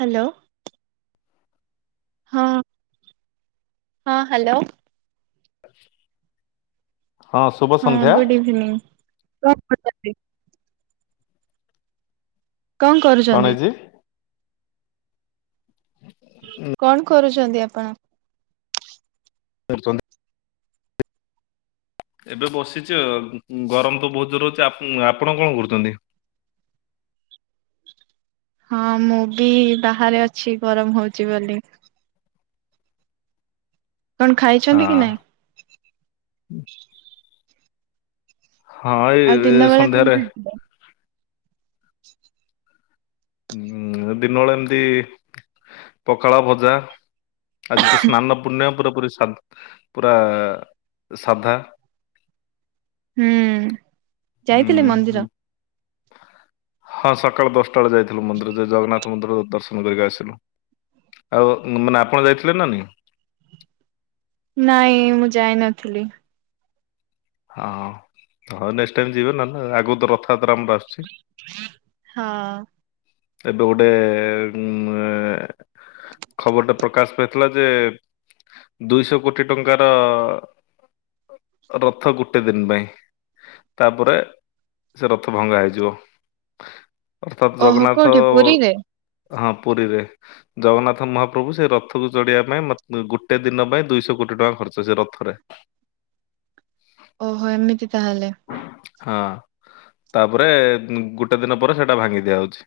Hello. ହଁ। ହଁ hello. ହଁ ଶୁଭ ସନ୍ଧ୍ୟା। ହୁଁ। କଁ କରୁଚନ୍ତି? କଁ କରୁଚନ୍ତି? ଗଣେଶଜୀ। କଣ କରୁଛନ୍ତି ଆପଣ? [unintelligible] ଏବେ ବସିଚି ଆଉ ଗରମ ତ ବହୁତ ଜୋର ହଉଚି ଆପ-ଆପଣ କଣ କରୁଚନ୍ତି? ହଁ ମୁଁ ବି ବାହାରେ ଅଛି ଗରମ ହଉଚି ବୋଲି। କଣ ହଁ ଖାଇଛନ୍ତି କି ନାଇଁ? ହଁ [unintelligible] ଆଉ ଦିନ ଏଇ ବେଳେ କଣ ସନ୍ଧ୍ୟାରେ। ଖାଇଥିଲେ? [inaudible] ଉଁ ଦିନବେଳେ ଏମତି ପଖାଳ, ଭଜା ଆଜି ତ ସ୍ନାନ ପୁର୍ଣିମା ପୁରା ପୁରି ସା ପୁରା ସାଧା। ହୁଁ ଯାଇଥିଲେ ଉଁ ମନ୍ଦିର? ହଁ ସକାଳ ଦଶଟା ବେଳେ ଯାଇଥିଲୁ ମନ୍ଦିର ଯେ ଜଗନ୍ନାଥ ମନ୍ଦିର ଦର୍ଶନ କରିକି ଆସିଲୁ, ଆଉ ମାନେ ଆପଣ ଯାଇଥିଲେ ନା ନାହିଁ? ନାଇଁ ମୁଁ ଯାଇ ନଥିଲି। ହଁ ହଉ ନେକ୍ସଟ ଟାଇମ ଯିବେ ନଲେ ଆଗକୁ ତ ରଥଯାତ୍ରା ଆମର ଆସୁଛି। ହଁ। ଏବେ ଗୋଟେ ଉଁ ଏ ଖବରଟା ପ୍ରକାଶ ପାଇଥିଲା ଯେ ଦୁଇଶ କୋଟି ଟଙ୍କାର ରଥ ଗୋଟେ ଦିନ ପାଇଁ। ତାପରେ ସେ ରଥ ଭଙ୍ଗା ହେଇଯିବ ଅର୍ଥାତ ଓହୋ ଜଗନ୍ନାଥ କୋଉଠି ପୁରୀରେ? ହଁ ପୁରୀରେ ଜଗନ୍ନାଥ ମହାପ୍ରଭୁ ସେ ରଥକୁ ଚଢିବା ପାଇଁ ଗୋଟେ ଦିନ ପାଇଁ ଦୁଇଶହ କୋଟି ଟଙ୍କା ଖର୍ଚ୍ଚ ସେ ରଥରେ। ଓହୋ ଏମିତି ତାହେଲେ? ହଁ ତାପରେ ଗୋଟେ ଦିନ ପରେ ସେଇଟା ଭାଙ୍ଗି ଦିଆଯାଉଛି।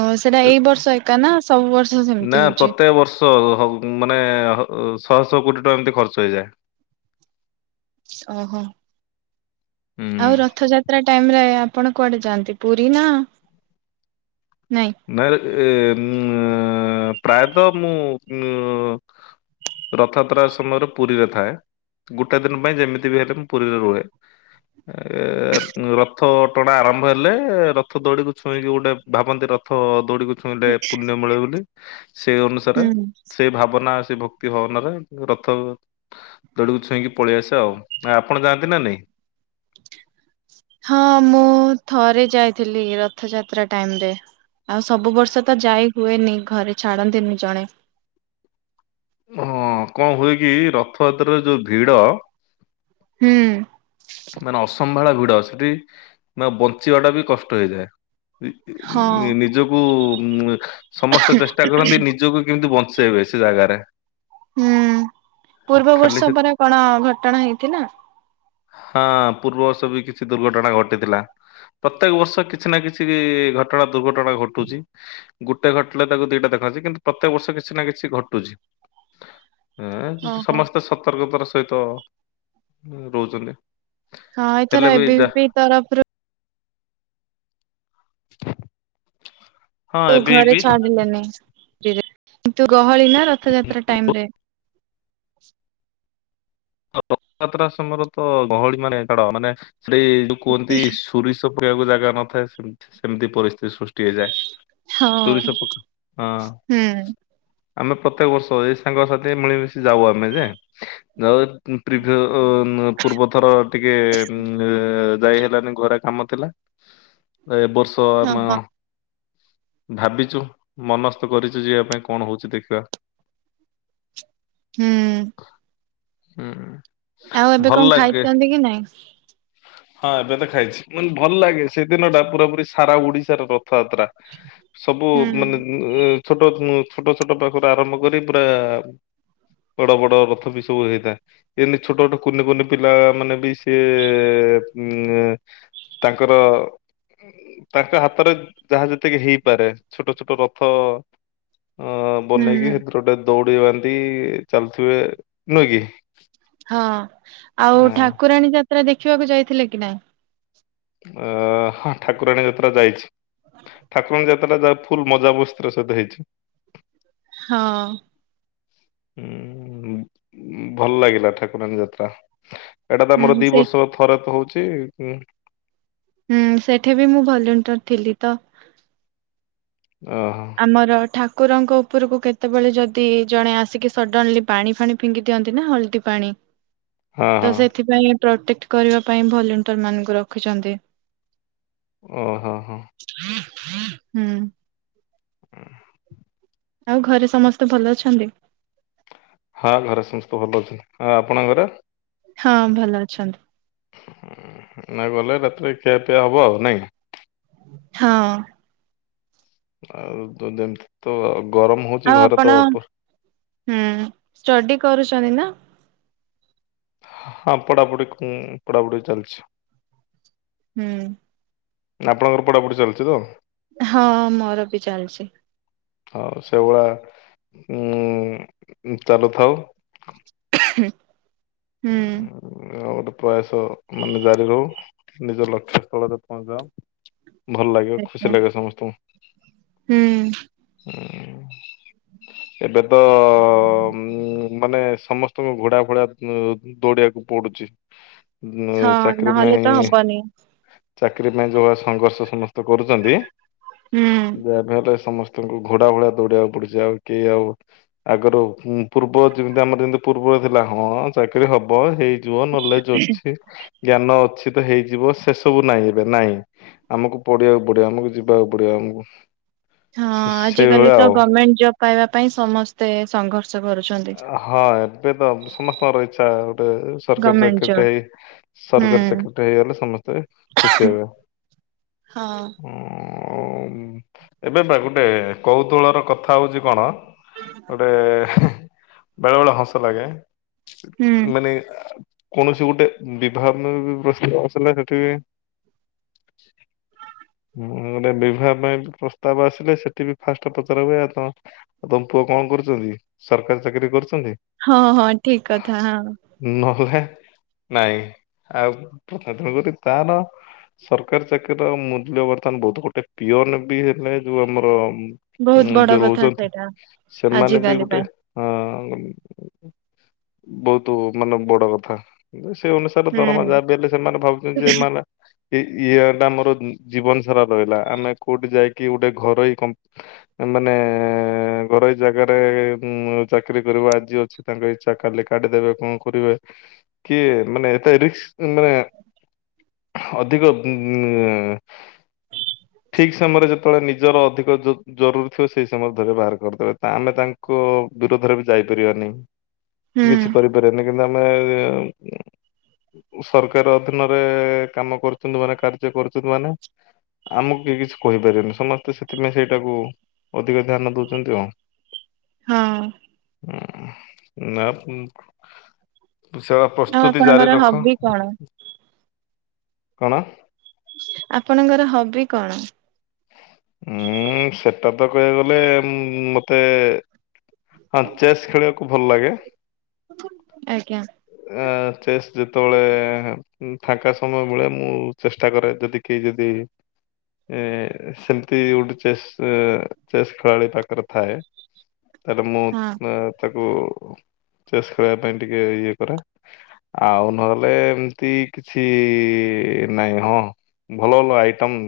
ଓ ସେଟା ଏଇ ବର୍ଷ ଏକା ନା ସବୁ ବର୍ଷ ସେମିତି ହଉଛି। ଶହ [unintelligible] ମାନେ ଶହ ଶହ କୋଟି ଟଙ୍କା ଏମିତି ଖର୍ଚ୍ଚ ହେଇଯାଏ। ଓହୋ, ହୁଁ ଆଉ ରଥଯା ଟାଇମ ରେ ଆପଣ କୁଆଡେ ଯାଆନ୍ତି ପୁରୀ ନା ନାଇଁ? ନାଇ ଉ ପ୍ରାୟତଃ ମୁଁ ରଥାଯାତ୍ରା ସମୟରେ ପୁରୀରେ ଥାଏ। ଗୋଟେ ଦିନ ପାଇଁ ଯେମିତି ବି ହେଲେ ମୁଁ ପୁରୀରେ ରୁହେ। ଏ ରଥ ଟଣା ଆରମ୍ଭ ହେଲେ ରଥ ଦୋଡିିକକୁ ଛୁଇଁକି ଗୋଟେ ଭାବନ୍ତି ରଥ ଦୌଡିିକ ଛୁଇଁଲେ ପୁଣ୍ୟ ମିଳେ ବୋଲି। ସେଇ ଅନୁସାରେ ହୁଁ। ସେ ଭାବନା ସେ ଭକ୍ତି ହଁ ମାନେ ରଥ ଦୌଡ଼ିକୁ ଛୁଇଁକି ପଳେଇ ଆସେ ଆଉ ଆପଣ ଯାଆନ୍ତି ନା ନାଇଁ? ହଁ ମୁଁ ଥରେ ଯାଇଥିଲି ରଥଯାତ୍ରା ଟାଇମ ରେ। ଆଉ ସବୁ ବର୍ଷ ତ ଯାଇ ହୁଏନି ଘରେ ଛାଡନ୍ତିନି ଜଣେ। ହଁ କଣ ହୁଏ କି ରଥଯାତ୍ରାରେ ଯୋଉ ଭିଡ ହୁଁ ମାନେ ଅସମ୍ଭାଳ ଭିଡ ସେଠି ମାନ ବଞ୍ଚିବା ଟା ବି କଷ୍ଟ ହଁ ହେଇଯାଏ। ନିଜକୁ ଉ ସମସ୍ତେ ଚେଷ୍ଟା କରନ୍ତି ନିଜକୁ କେମିତି ବଞ୍ଚ ସେ ଵେ ସେ ଜାଗାରେ। ହୁଁ ପୂର୍ବ ଖାଲି ବର୍ଷ ସେ ପରା କଣ ଘଟଣା ହେଇଥିଲା। ହଁ ପୂର୍ବ ସେ ବି କିଛି ଦୁର୍ଘଟଣା ଘଟିଥିଲା। ପ୍ରତ୍ୟେକ ବର୍ଷ କିଛି ନା କିଛି ଘଟଣା ଦୁର୍ଘଟଣା ଘଟୁଛି। ଗୋଟେ ଘଟିଲେ ତାକୁ ଦି ଟା ଦେଖଛି କିନ୍ତୁ ପ୍ରତ୍ୟେକ ବର୍ଷ କିଛି ନା କିଛି ଘଟୁଛି। ଏ ଓହୋ ସମସ୍ତେ ସତର୍କତାର ସହିତ ରହୁଛନ୍ତି। ହଁ ହେଲେ ଏଥର ଏବେ ଯା ବି ତରଫରୁ [inaudible] ତୁ ଘରେ ବି ଛାଡିଲେନି। ତୁ ଗହଳି ନା ରଥଯାତ୍ରା ଟାଇମ ରେ। [inaudible] ରଥଯାତ୍ରା ସମୟରେ ତ ଗହଳି ମାନେ ଛାଡ ମାନେ ସେଠ ଯୋଉ କୁହନ୍ତି ତୁରିସ୍ ପଖବାକୁ ଜାଗା ନଥାଏ ସେମିତି ପରିସ୍ଥିତି ସୃଷ୍ଟି ହେଇଯାଏ। ହଁ ସୂରି ସପକ ହଁ ହୁଁ ଆମେ ପ୍ରତ୍ୟେକ ବର୍ଷ ଏଇ ସାଙ୍ଗ ସାଥି ମିଳିମିଶି ଯାଉ ଆମେ ଯେ। ଯା ପ୍ରିଭ ଅ ପୂର୍ବଥର ଟିକେ ଯାଇ ହେଲାନି ଘରେ କାମ ଥିଲା ଏ ବର୍ଷ ତ ଆମେ ଓହୋ। ଭାବିଛୁ ମନସ୍ଥ କରିଛୁ ଯିବା ପାଇଁ କଣ ହଉଛି ଦେଖିବା। ହୁଁ ହୁଁ ଆଉ ଏବେ ଭଲ କଣ ଲାଗେ। ଖାଇଛନ୍ତି କି ନାଇଁ? ହଁ ଏବେ ତ ଖାଇଛି ମାନେ ଭଲ ଲାଗେ ସେଦିନ ଟା ପୁରା ପୁରୀ ସାରା ଓଡିଶାର ରଥଯାତ୍ରା। ସବୁ ହୁଁ ମାନେ ଛୋଟ ଛୋଟ ଛୋଟ ପାଖରୁ ଆରମ୍ଭ କରି ପୁରା ବଡ଼ ବଡ଼ ରଥ ବି ସବୁ ହେଇଥାଏ। ଏମତି ଛୋଟ ଛୋଟ କୁନି କୁନି ପିଲା ମାନେ ବି ସିଏ ଉ ତାଙ୍କର ତାଙ୍କ ହାତରେ ଯାହା ଯେତିକି ହେଇପାରେ ଛୋଟ ଛୋଟ ରଥ। ଅ ହୁଁ ବନେଇକି ସେଥିରେ ଗୋଟେ ଦୌଡି ବାନ୍ଧି ଚାଲୁଥିବେ ନୁହେଁ କି? ହଁ ଆଉ ଅ ଠାକୁରାଣୀ ଯାତ୍ରା ଦେଖିବାକୁ ଯାଇଥିଲେ କି ନାଇଁ? ଅ ଠାକୁରାଣୀ ଯାତ୍ରା ଯାଇଛି। ଠାକୁରାଣୀ ଯାତ୍ରା ସେଟ ଯାହା ଫୁଲ ମଜା ମସ୍ତିର ସହିତ ହେଇଛି। ହଁ ହୁଁ ଉମ୍ ଭଲ ଲାଗିଲା, ଠାକୁରାଣୀ ଯାତ୍ରା। ଏଇଟା ତ ଆମର ହୁଁ ଦି ସେଇ ବର୍ଷର ଥରେ ତ ହଉଛି ହୁଁ, ସେଠି ବି ମୁଁ ଭଲେଣ୍ଟର ଥିଲି ତ ଓହୋ। ଆମର ଠାକୁରଙ୍କ ଉପରକୁ କେତେବେଳେ ଯଦି ଜଣେ ଆସିକି ସଡନଲି ପାଣି ଫାଣି ପିଙ୍ଗି ଦିଅନ୍ତି ନା, ହଳଦୀ ପାଣି [inaudible] ତ ହଁ ସେଥିପାଇଁ ପ୍ରୋଟେକ୍ଟ କରିବା ପାଇଁ ଭଲିଣ୍ଟରମାନଙ୍କୁ ରଖିଛନ୍ତି। ଓହୋ, ହଁ। ହୁଁ। [inaudible] ଆଉ ଘରେ ସମସ୍ତେ ଭଲ ଅଛନ୍ତି? ହଁ ଘରେ ସମସ୍ତେ ଭଲ ଅଛନ୍ତି। ହଁ ଆପଣଙ୍କ ଘରେ? ହଁ ଭଲ ଅଛନ୍ତି। ନା ଗଲେ ରାତିରେ ଖିଆପିଆ ହବ ଆଉ ନାଇଁ? ହଁ। ଆଉ ତ ଯେମତି ତ ଗରମ ହଉଛି ଆଉ ଘରେ ଆପଣ ତ ପଶ୍ ହୁଁ। ଷ୍ଟଡି କରୁଛନ୍ତି ନା? ହଁ ପଢାପଢି, କୁଁ ପଢାପଢି ଚାଲିଛି। ହୁଁ। ଆପଣଙ୍କର ପଢାପଢି ଚାଲଚି ତ? ହଁ ମୋର ବି ଚାଲଚି। ହଉ ସେଗୁଳା ଉମ୍ ଚାଲୁଥାଉ ହୁଁ। ଆଉ ଗୋଟେ ପ୍ରୟାସ ମାନେ ଜାରି ରହୁ, ନିଜ ଲକ୍ଷ୍ୟ ସ୍ଥଳରେ ପହଞ୍ଚିଯାଅ ଭଲ ଲାଗିବ, ଖୁସି ଆଜ୍ଞା ଲାଗିବ ସମସ୍ତଙ୍କୁ। ହୁଁ ଏବେ ତ ଉମ୍ ମାନେ ସମସ୍ତ ସ୍ତଙ୍କୁ ଘୋଡା ଭଳିଆ ଉମ୍ ଦୌଡିବାକୁ ପଡୁଛି। ଉମ୍ ହଁ ଚାକିରୀ ନହେଲେ ପାଇଁ ତ ହବନି। ଚାକିରୀ ପାଇଁ ଯୋଉ ଭଳିଆ ସଂଘର୍ଷ ସମସ୍ତେ କରୁଚନ୍ତି, ହୁଁ। ଯାହାବି ହେଲେ ସମସ୍ତ ସ୍ତଙ୍କୁ ଘୋଡା ଭଳିଆ ଦୌଡିବାକୁ ପଡୁଛି ଆଉ କେହି ଆଉ ଆଗରୁ ପୂର୍ବ ଯେମତି ଆମର ଯେମିତି ପୂର୍ବରେ ଥିଲା ହଁ ଚାକିରୀ ହବ, ହେଇଯିବ, ନଲେଜ ଅଛି ଜ୍ଞାନ ଅଛିି ତ ହେଇଯିବ, ସେ ସବୁ ନାହିଁ ଏବେ ନାଇଁ। ଆମକୁ ପଢ଼ିବାକୁ ପଡିବ, ଆମକୁ ଯିବାକୁ ପଡିବ ଆମକୁ। ହଁ ସେ- ଆଜିକାଲି ସେଇଭଳିଆ ତ ଆଉ ଗମେଣ୍ଟ ଜବ୍ ପାଇବା ପାଇଁ ସମସ୍ତେ ସଂଘର୍ଷ କରୁଛନ୍ତି। ହଁ ଏବେ ତ ସମସ୍ତଙ୍କର ଇଚ୍ଛା ଗୋଟେ ସରକାରୀ ଗଭର୍ଣମେଣ୍ଟ ଚାକିରୀ ଜବ୍ ଟାଇ ସରକାରୀ ହୁଁ। ଚାକିରୀ ଟାଇ ହେଇଗଲେ, ସମସ୍ତେ ଖୁସି ହେବେ। ହଁ। ଉଁ, ଏବେ ବା ଗୋଟେ କୌତୁହଳର କଥା ହଉଛି କଣ ଗୋଟେ ହେଁ ବେଳେବେଳେ ହସ ଲାଗେ, ହୁଁ ମାନେ କୌଣସି ଗୋଟେ ବିଭାହ [unintelligible] ପ୍ରସ୍ତାବ ଆସିଲେ ସେଠି ବି ମାନେ ବିବାହ ପାଇଁ ପ୍ରସ୍ତାବ ଆସିଲେ ସେଠି ବି ଫାଷ୍ଟ ପଚରା ହୁଏ, ଆରେ ତମ ଆଉ ତମ ପୁଅ କଣ କରୁଚନ୍ତି, ସରକାରୀ ଚାକିରୀ କରୁଛନ୍ତି? ହଁ ହଁ ଠିକ କଥା, ହଁ। ନହେଲେ ନାଇଁ, ଆଉ [unintelligible] ତେଣୁ କରି ତାର ସରକାରୀ ଚାକିରୀର ମୂଲ୍ୟ ବର୍ତ୍ତମାନ ବହୁତ। ଗୋଟେ ପିଅନ ବି ହେଲେ ଯୋଉ ଆମର ବହୁତ ଉମ୍ ବଡ ଯୋଉ କଥା ରହୁଛନ୍ତି, ସେଇଟା। ସେମାନେ ବି ଆଜିକାଲି ଗୋଟେ ପାଇଁ ହଁ, ବହୁତ ମାନେ ବଡ କଥା। ସେ ଅନୁସାରେ ଦରମା ହୁଁ ଯା ଦେଲେ ସେମାନେ ଭାବୁଛନ୍ତି ଯେ ସେମାନେ ଏ ଇଏ ଟା ଆମର ଜୀବନ ସାରା ରହିଲା ଆମେ କୋଉଠି ଯାଇକି ଗୋଟେ ଘରୋଇ କ ମାନେ ଘରୋଇ ଜାଗାରେ ହୁଁ ଚାକିରି କରିବ ଆଜି ଅଛି ତାଙ୍କ ଇଛା କାଲି କାଢ଼ି ଦେବେ କଣ କରିବେ। କି ମାନେ ଏତେ ରିକ୍ସ ମାନେ ଅଧିକ ଠିକ୍ ସମୟରେ ଯେତେବେଳେ ନିଜର ଅଧିକ ଜ ଜରୁରୀ ଥିବ ସେଇ ସମୟରେ ଧରି ବାହାର କରିଦେବେ ଆମେ ତା ଙ୍କ ବିରୋଧରେ ବି ଯାଇପାରିବାନି ହୁଁ କି କିଛି କରିପାରିବାନି କିନ୍ତୁ ଆମେ ସରକାର ଅଧୀନରେ କାମ କରୁଛନ୍ତି ମାନେ କାର୍ଯ୍ୟ କରୁଛନ୍ତି ମାନେ ଆମକୁ କି କିଛି କହିପାରିବେନି ସମସ୍ତେ ସେଥିପାଇଁ ସେଇଟାକୁ ଅଧିକ ଧ୍ୟାନ ଦେଉଛନ୍ତି ଆଉ। ହଁ। ନା [unintelligible] ସେ ଆଉ ପ୍ରସ୍ତୁତି ଜାରି ଆପଣଙ୍କର ରଖ। ହବି କଣ କଣ? ଆପଣଙ୍କର ହବି କଣ? ହୁଁ ସେଟା ତ କହିବାକୁ ଗଲେ ମତେ ହଁ ଚେସ୍ ଖେଳିବାକୁ ଭଲ ଲାଗେ। ଆଜ୍ଞା। ଅ ଚେସ୍ ଯେତେବେଳେ ଫାଙ୍କା ସମୟ ବେଳେ ମୁଁ ଚେଷ୍ଟା କରେ ଯଦି କେହି ଯଦି ଏ ସେମିତି ଉଡ଼୍ ଚେସ୍ ଚେସ୍ ଖେଳାଳି ପାଖରେ ଥାଏ। ତାହେଲେ ମୁଁ ହଁ। ତାକୁ ଚେଷ ଖେଳିବା ପାଇଁ ଟିକେ ଇଏ କରେ। ଆଉ ନହେଲେ ଏମିତି କିଛି ନାଇଁ ହଁ। ଭଲ ଭଲ ଆଇଟମ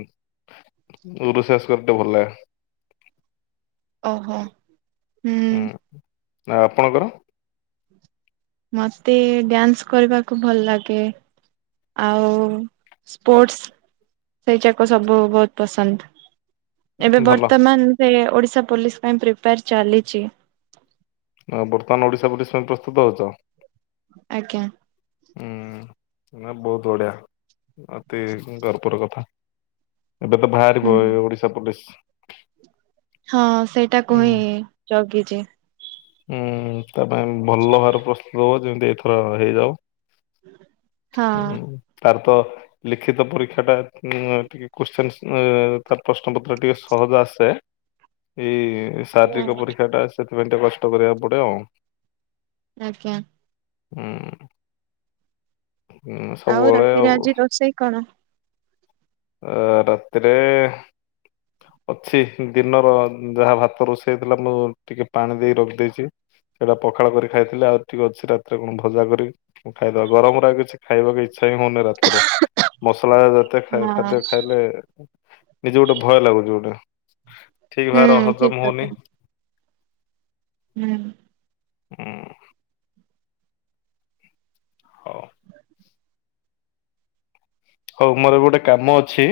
ର ରୋଷେଇ କରିତେ ଭଲ ଲାଗେ। ଓହୋ। ହୁଁ ଆ ଆପଣଙ୍କର? ମତେ ଡ୍ୟାନ୍ସ କରିବାକୁ ଭଲ ଲାଗେ। ଆଉ ସ୍ପୋର୍ଟସ ସେଇଯାକ ସବୁ ବହୁତ ପସନ୍ଦ। ଏବେ ଭଲ ବର୍ତ୍ତମାନ ସେ ଓଡିଶା ପୋଲିସ ପାଇଁ ପ୍ରିପାୟର ଚାଲିଛି। ନା ବର୍ତ୍ତମାନ ଓଡିଶା ପୋଲିସ ପାଇଁ ପ୍ରସ୍ତୁତ ଅଛ? ଆଜ୍ଞା। ହୁଁ ନା ବହୁତ ବଢିଆ ଅତି ଗର୍ବର କଥା। ଏବେ ତ ହୁଁ ବାହାରିବ ଏ ଓଡିଶା ପୋଲିସ ହଁ ସେଇଟାକୁ ହୁଁ ହିଁ ଜଗିଛି। ହୁଁ ତା ପାଇଁ ଭଲ ଭାବରେ ପ୍ରସ୍ତୁତ ହବ ଯେମିତି ଏଥର ହେଇଯାଉ। ହୁଁ ହଁ। ତାର ତ ଲିଖିତ ପରୀକ୍ଷା ଟା [unintelligible] କୋତ୍ସିନ ତାର ପ୍ରଶ୍ନ ପତ୍ର ଟିକେ ସହଜ ଆସେ ଏଇ ଶାରୀରିକ ପରୀକ୍ଷା ଟା ସେଥିପାଇଁ ଟିକେ କଷ୍ଟ କରିବାକୁ ପଡେ ଆଉ। ଆଜ୍ଞା। ହୁଁ। ହୁଁ ସବୁବେଳେ ରାତିରେ ଆଉ। ଆଜି ରୋଷେଇ କଣ? ଆ ରାତିରେ ଅଛି ଦିନର ଯାହା ଭାତ ରୋଷେଇ ହେଥିଲା ମୁଁ ଟିକେ ପାଣି ଦେଇ ରଖି ଦେଇଛି ସେଇଟା ପଖାଳ କରି ଖାଇଥିଲେ ଆଉ ଟିକେ ଅଛି ରାତିରେ କଣ ଭଜା କରି ଖାଇଦବା ଗରମରେ କିଛି ଖାଇବାକୁ ଇଛା ହଉନି ରାତି ରେ ମସଲା ଜାତୀୟ ହଁ ଖାଦ୍ୟ ଖାଇଲେ ନିଜେ ଗୋଟେ ଭୟ ଲାଗୁଛି ଗୋଟେ ଠିକ ଭାବରେ ହୁଁ ଠିକ ହଜମ କଥା ହଉନି। ହୁଁ। ହଁ। ହଉ। ହଉ ମୋର ଏବେ ଗୋଟେ କାମ ଅଛି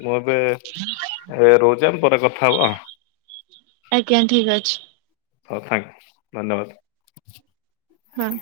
ମୁଁ ଏବେ ଏ ରହୁଛି ଆମେ ପରେ କଥା କଥା ହେବା। ଆଜ୍ଞା ଠିକ ଅଛି। ହଉ ଥ୍ୟାଙ୍କ ୟୁ ଧନ୍ୟବାଦ। ହଁ।